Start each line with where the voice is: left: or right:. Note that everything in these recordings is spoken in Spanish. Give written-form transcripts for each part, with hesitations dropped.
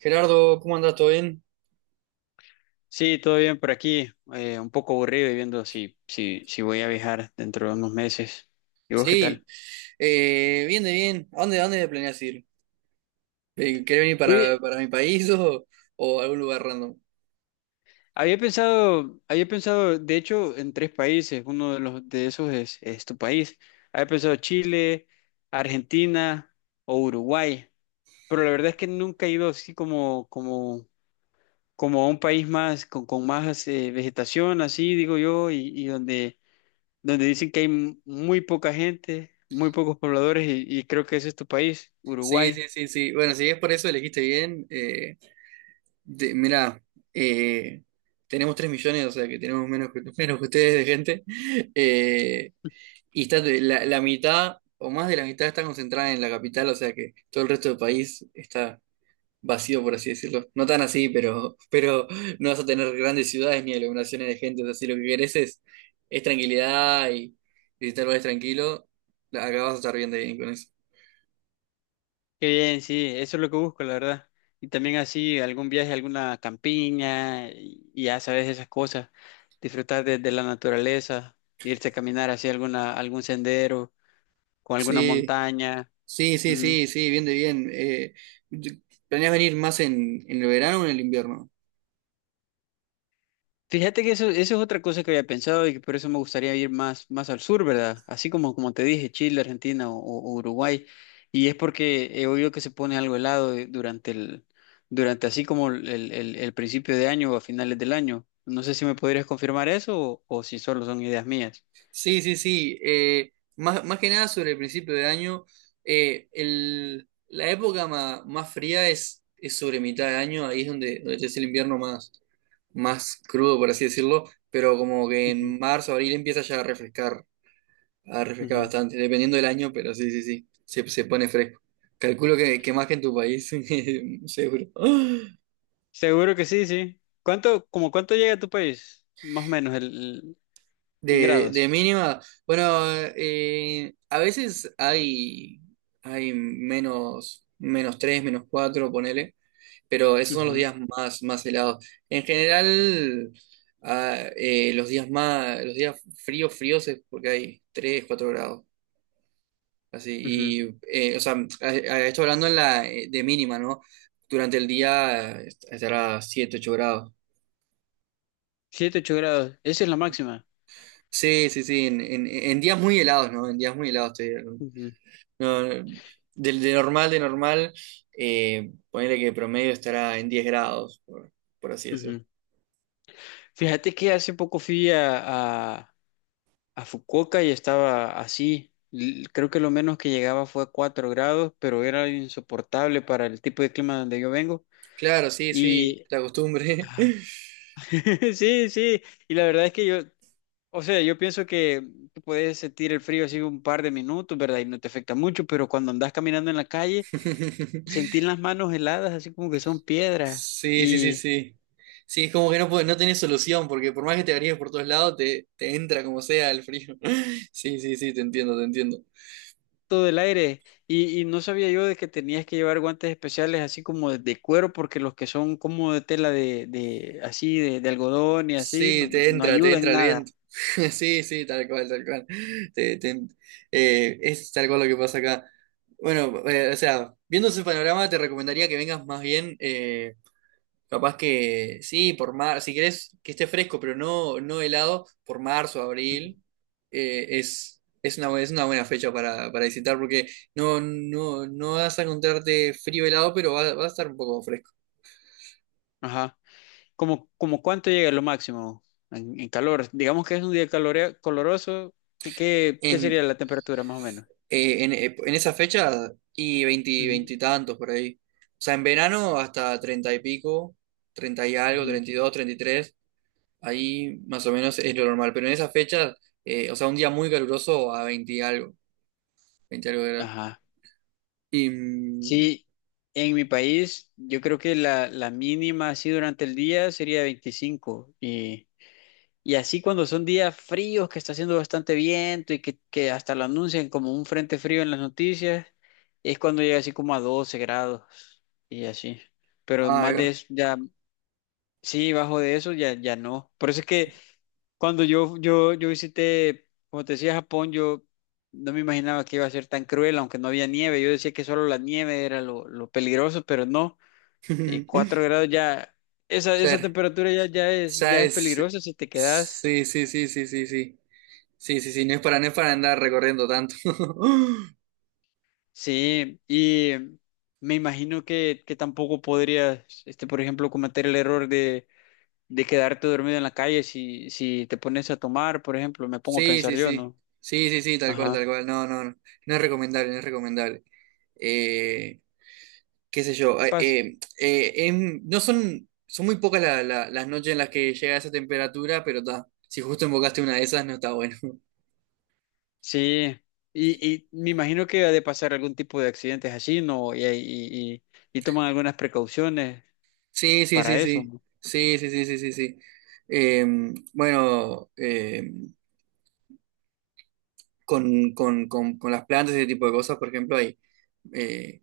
right: Gerardo, ¿cómo andás? ¿Todo bien?
left: Sí, todo bien por aquí. Un poco aburrido y viendo si voy a viajar dentro de unos meses. ¿Y vos qué tal?
right: Sí, bien de bien. ¿A dónde planeas ir? ¿Querés venir para,
left: Oye,
right: para mi país o algún lugar random?
left: había pensado, de hecho, en tres países. Uno de los de esos es tu país. Había pensado Chile, Argentina o Uruguay. Pero la verdad es que nunca he ido así como a un país más, con más vegetación, así digo yo, y donde dicen que hay muy poca gente, muy pocos pobladores y creo que ese es tu país,
right: Sí, sí,
left: Uruguay.
right: sí, sí. Bueno, si es por eso elegiste bien, mirá, eh, tenemos 3 millones, o sea que tenemos menos que, menos que ustedes de gente. Eh, y la mitad o más de la mitad está concentrada en la capital, o sea que todo el resto del país está vacío, por así decirlo. No tan así, pero no vas a tener grandes ciudades ni aglomeraciones de gente. O sea, si lo que querés es tranquilidad y visitar lugares tranquilo, acá vas a estar bien de bien con eso.
left: Qué bien, sí, eso es lo que busco, la verdad. Y también así algún viaje a alguna campiña y ya sabes esas cosas, disfrutar de la naturaleza, irse a caminar hacia algún sendero, con alguna
right: Sí,
left: montaña.
right: sí, sí,
left: Mm.
right: sí, sí, bien de bien. ¿Planeas venir más en el verano o en el invierno?
left: Fíjate que eso es otra cosa que había pensado y que por eso me gustaría ir más al sur, ¿verdad? Así como te dije, Chile, Argentina o Uruguay. Y es porque he oído que se pone algo helado durante así como principio de año o a finales del año. No sé si me podrías confirmar eso o si solo son ideas mías.
right: Sí, sí, sí. Más que nada sobre el principio de año, la época más fría es sobre mitad de año, ahí es donde, donde es el invierno más. Más crudo, por así decirlo, pero como que
left: Ujú,
right: en marzo, abril empieza ya a refrescar
left: ujú.
right: bastante, dependiendo del año, pero sí, sí, sí, se pone fresco. Calculo que más que en tu país, seguro.
left: Seguro que sí, sí. ¿ Como cuánto llega a tu país? Más o menos el- En
right: De
left: grados.
right: mínima, bueno, a veces hay menos 3 menos 4 ponele, pero esos son los
left: Ujú,
right: días más helados. En general, los días fríos es porque hay 3 4 grados. Así,
left: ujú.
right: o sea, a esto hablando en de mínima, ¿no? Durante el día estará 7 8 grados.
left: 7, 8 grados. Esa es la máxima.
right: Sí, sí, sí, en días muy helados, ¿no? En días muy helados, te digo.
left: Ujú,
right: No, no, de normal, de normal, ponele que promedio estará en 10 grados, por así decirlo.
left: ujú. Fíjate que hace poco fui a Fukuoka y estaba así. Creo que lo menos que llegaba fue a 4 grados, pero era insoportable para el tipo de clima donde yo vengo.
right: Claro, sí, sí,
left: Y
right: la costumbre.
left: ah, sí, sí, y la verdad es que yo, o sea, yo pienso que tú puedes sentir el frío así un par de minutos, ¿verdad? Y no te afecta mucho, pero cuando andas caminando en la calle, sentir las manos heladas, así como que son piedras.
right: Sí, sí, sí,
left: Y
right: sí. Sí, es como que no, no tenés solución, porque por más que te varíes por todos lados, te entra como sea el frío. Sí, sí, sí, te entiendo, te entiendo.
left: todo del aire. Y no sabía yo de que tenías que llevar guantes especiales así como de cuero, porque los que son como de tela de algodón y así,
right: Sí, te
left: no
right: entra, te
left: ayudan
right: entra el
left: nada.
right: viento. Sí, sí, tal cual, tal cual. Te- te- es tal cual lo que pasa acá. Bueno, o sea, viendo ese panorama, te recomendaría que vengas más bien. Capaz que sí, por mar, si querés que esté fresco, pero no, no helado, por marzo,
left: Ujú.
right: abril, es una buena fecha para visitar porque no vas a encontrarte frío helado, pero va a estar un poco fresco.
left: Ajá. ¿Como cuánto llega lo máximo en calor? Digamos que es un día coloroso, ¿qué
right: En,
left: sería la temperatura más o menos?
right: en esa fecha, y veinte
left: Ujú,
right: veinte y tantos por ahí. O sea, en verano hasta 30 y pico, 30 y algo,
left: ujú.
right: treinta y dos treinta y tres ahí más o menos es lo normal. Pero en esa fecha, o sea, un día muy caluroso a 20 y algo, 20 y algo.
left: Ajá.
right: Y... mm,
left: Sí, en mi país yo creo que la mínima así durante el día sería 25 y... Y así cuando son días fríos, que está haciendo bastante viento y que hasta lo anuncian como un frente frío en las noticias, es cuando llega así como a 12 grados y así. Pero
right: Ay,
left: más de
right: va.
left: eso, ya, sí, bajo de eso ya, ya no. Por eso es que cuando yo visité, como te decía, Japón, yo no me imaginaba que iba a ser tan cruel, aunque no había nieve. Yo decía que solo la nieve era lo peligroso, pero no. 4 grados ya, esa
right: Ser.
left: temperatura ya es
right: ¿Sabes?
left: peligrosa si te quedas.
right: Sí, sí, sí, sí, sí, sí. Sí, sí, sí, no es para andar recorriendo tanto.
left: Sí, y me imagino que tampoco podrías, este, por ejemplo, cometer el error de quedarte dormido en la calle si te pones a tomar, por ejemplo, me pongo a
right: Sí,
left: pensar
right: sí,
left: yo,
right: sí.
left: ¿no?
right: Sí, sí, sí, tal cual,
left: Ajá.
right: tal cual. No, no, no. No es recomendable, no es recomendable. Eh, Qué sé yo.
left: Paz.
right: No son muy pocas las noches en las que llega esa temperatura, pero ta, si justo invocaste una de esas, no está bueno.
left: Sí, y me imagino que ha de pasar algún tipo de accidentes así, ¿no? Y toman algunas precauciones
right: Sí, sí, sí,
left: para eso,
right: sí.
left: ¿no?
right: Sí, sí, sí, sí, sí, sí. Eh, bueno, con las plantas y ese tipo de cosas, por ejemplo, hay eh,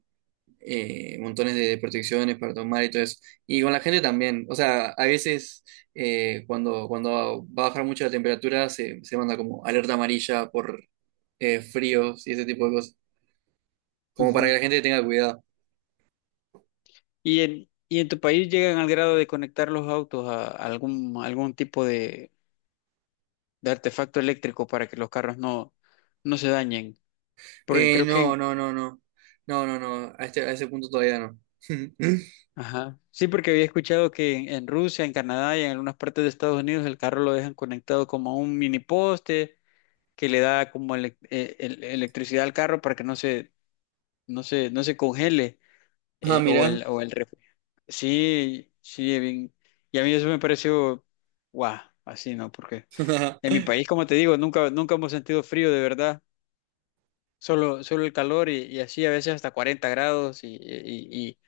right: montones de protecciones para tomar y todo eso. Y con la gente también. O sea, a veces cuando va a bajar mucho la temperatura se manda como alerta amarilla por fríos y ese tipo de cosas. Como para que
left: Ujú.
right: la gente tenga cuidado.
left: ¿Y en tu país llegan al grado de conectar los autos a algún tipo de artefacto eléctrico para que los carros no se dañen. Porque creo que,
right: No, no, no, no. No, no, no. A ese punto todavía no.
left: ajá, sí, porque había escuchado que en Rusia, en Canadá y en algunas partes de Estados Unidos el carro lo dejan conectado como a un mini poste que le da como electricidad al carro para que no se congele
right: Ah,
left: eh, o
right: mira.
left: el, o el ref- Sí, sí, bien. Y a mí eso me pareció, guau, así, ¿no? Porque en mi país, como te digo, nunca hemos sentido frío de verdad. Solo el calor y así a veces hasta 40 grados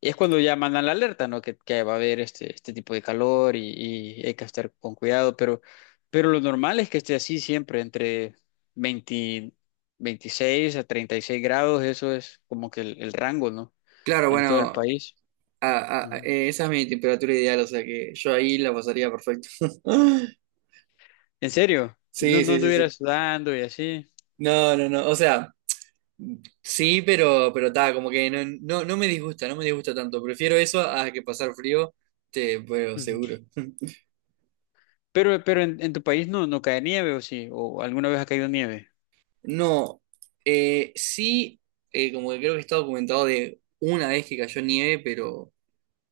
left: y es cuando ya mandan la alerta, ¿no? Que va a haber este tipo de calor y hay que estar con cuidado, pero lo normal es que esté así siempre, entre 20 26 a 36 grados, eso es como que el rango, ¿no?
right: Claro,
left: En todo el
right: bueno,
left: país. Ujú.
right: esa es mi temperatura ideal, o sea que yo ahí la pasaría perfecto.
left: ¿En serio?
right: Sí,
left: No
right: sí, sí,
left: anduviera
right: sí.
left: sudando y así.
right: No, no, no, o sea, sí, pero está, como que no, no me disgusta, no me disgusta tanto. Prefiero eso a que pasar frío, pero
left: Ujú.
right: seguro.
left: Pero en tu país no cae nieve o sí, o alguna vez ha caído nieve.
right: No, sí, como que creo que está documentado de una vez que cayó nieve, pero,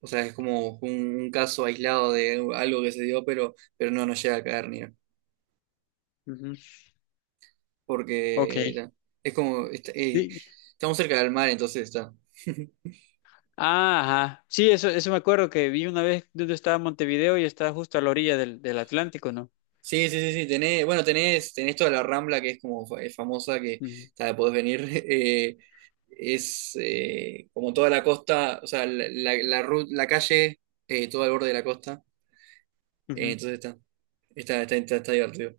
right: o sea, es como un caso aislado de algo que se dio, pero no llega a caer nieve.
left: Ujú.
right: Porque
left: Ok.
right: la- es como, est-
left: Sí,
right: Estamos cerca del mar, entonces está.
left: ah, ajá. Sí, eso me acuerdo que vi una vez donde estaba Montevideo y estaba justo a la orilla del Atlántico, ¿no?
right: Sí, sí, sí, sí, bueno, tenés toda la Rambla que es como es famosa, que
left: Ujú,
right: está, podés venir, es como toda la costa, o sea, la la calle, todo al borde de la costa,
left: ujú.
right: entonces está divertido.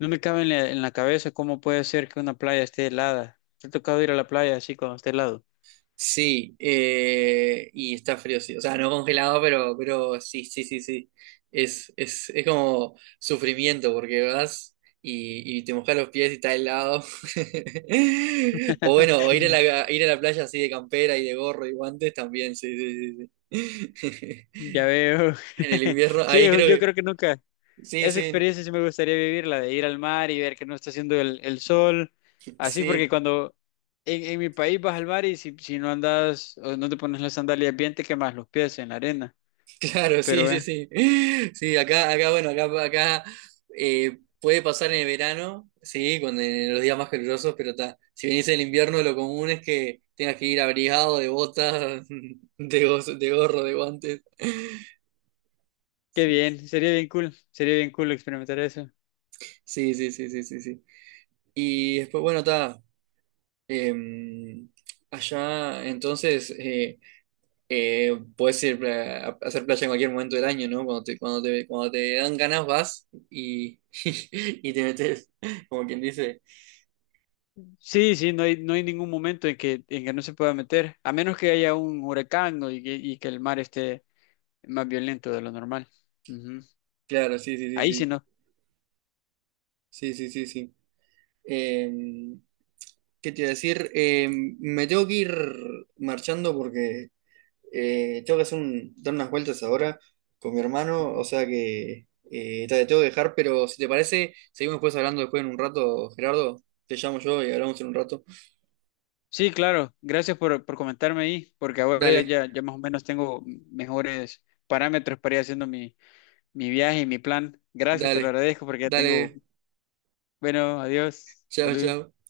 left: No me cabe en la cabeza cómo puede ser que una playa esté helada. Te ha tocado ir a la playa así cuando esté helado.
right: Sí, y está frío, sí. O sea, no congelado, pero sí, sí, sí, sí. Es como sufrimiento porque vas y te mojas los pies y está helado. O bueno, o ir a la playa así de campera y de gorro y guantes también, sí, sí, sí, sí.
left: Ya veo.
right: En el invierno,
left: Sí,
right: ahí creo
left: yo
right: que.
left: creo que nunca.
right: Sí,
left: Esa
right: sí,
left: experiencia sí me gustaría vivirla, de ir al mar y ver que no está haciendo el sol. Así porque
right: sí.
left: cuando en mi país vas al mar y si no andas o no te pones las sandalias bien, te quemas los pies en la arena.
right: Claro,
left: Pero
right: sí, sí,
left: bueno.
right: sí. Sí, bueno, acá puede pasar en el verano, sí, cuando en los días más calurosos, pero ta, si venís en el invierno, lo común es que tengas que ir abrigado de botas, de gorro, de guantes.
left: Qué bien, sería bien cool experimentar eso.
right: Sí, sí, sí, sí, sí, sí. Y después, bueno, está. Allá, entonces, puedes ir a hacer playa en cualquier momento del año, ¿no? Cuando te dan ganas vas y te metes, como quien dice.
left: Sí, sí, no hay ningún momento en que no se pueda meter, a menos que haya un huracán o y que el mar esté más violento de lo normal. Ujú.
right: Claro, sí, sí, sí,
left: Ahí sí
right: sí.
left: no.
right: Sí, sí, sí, sí. Em, ¿Qué te iba a decir? Me tengo que ir marchando porque tengo que hacer dar unas vueltas ahora con mi hermano, o
left: Ujú.
right: sea que te tengo que dejar, pero si te parece, seguimos después hablando después en un rato, Gerardo. Te llamo yo y hablamos en un rato.
left: Sí, claro, gracias por comentarme ahí, porque ahora
right: Dale,
left: ya más o menos tengo mejores parámetros para ir haciendo mi viaje y mi plan. Gracias, te lo
right: dale,
left: agradezco porque ya tengo,
right: dale.
left: bueno, adiós,
right: Chao,
left: salud.
right: chao.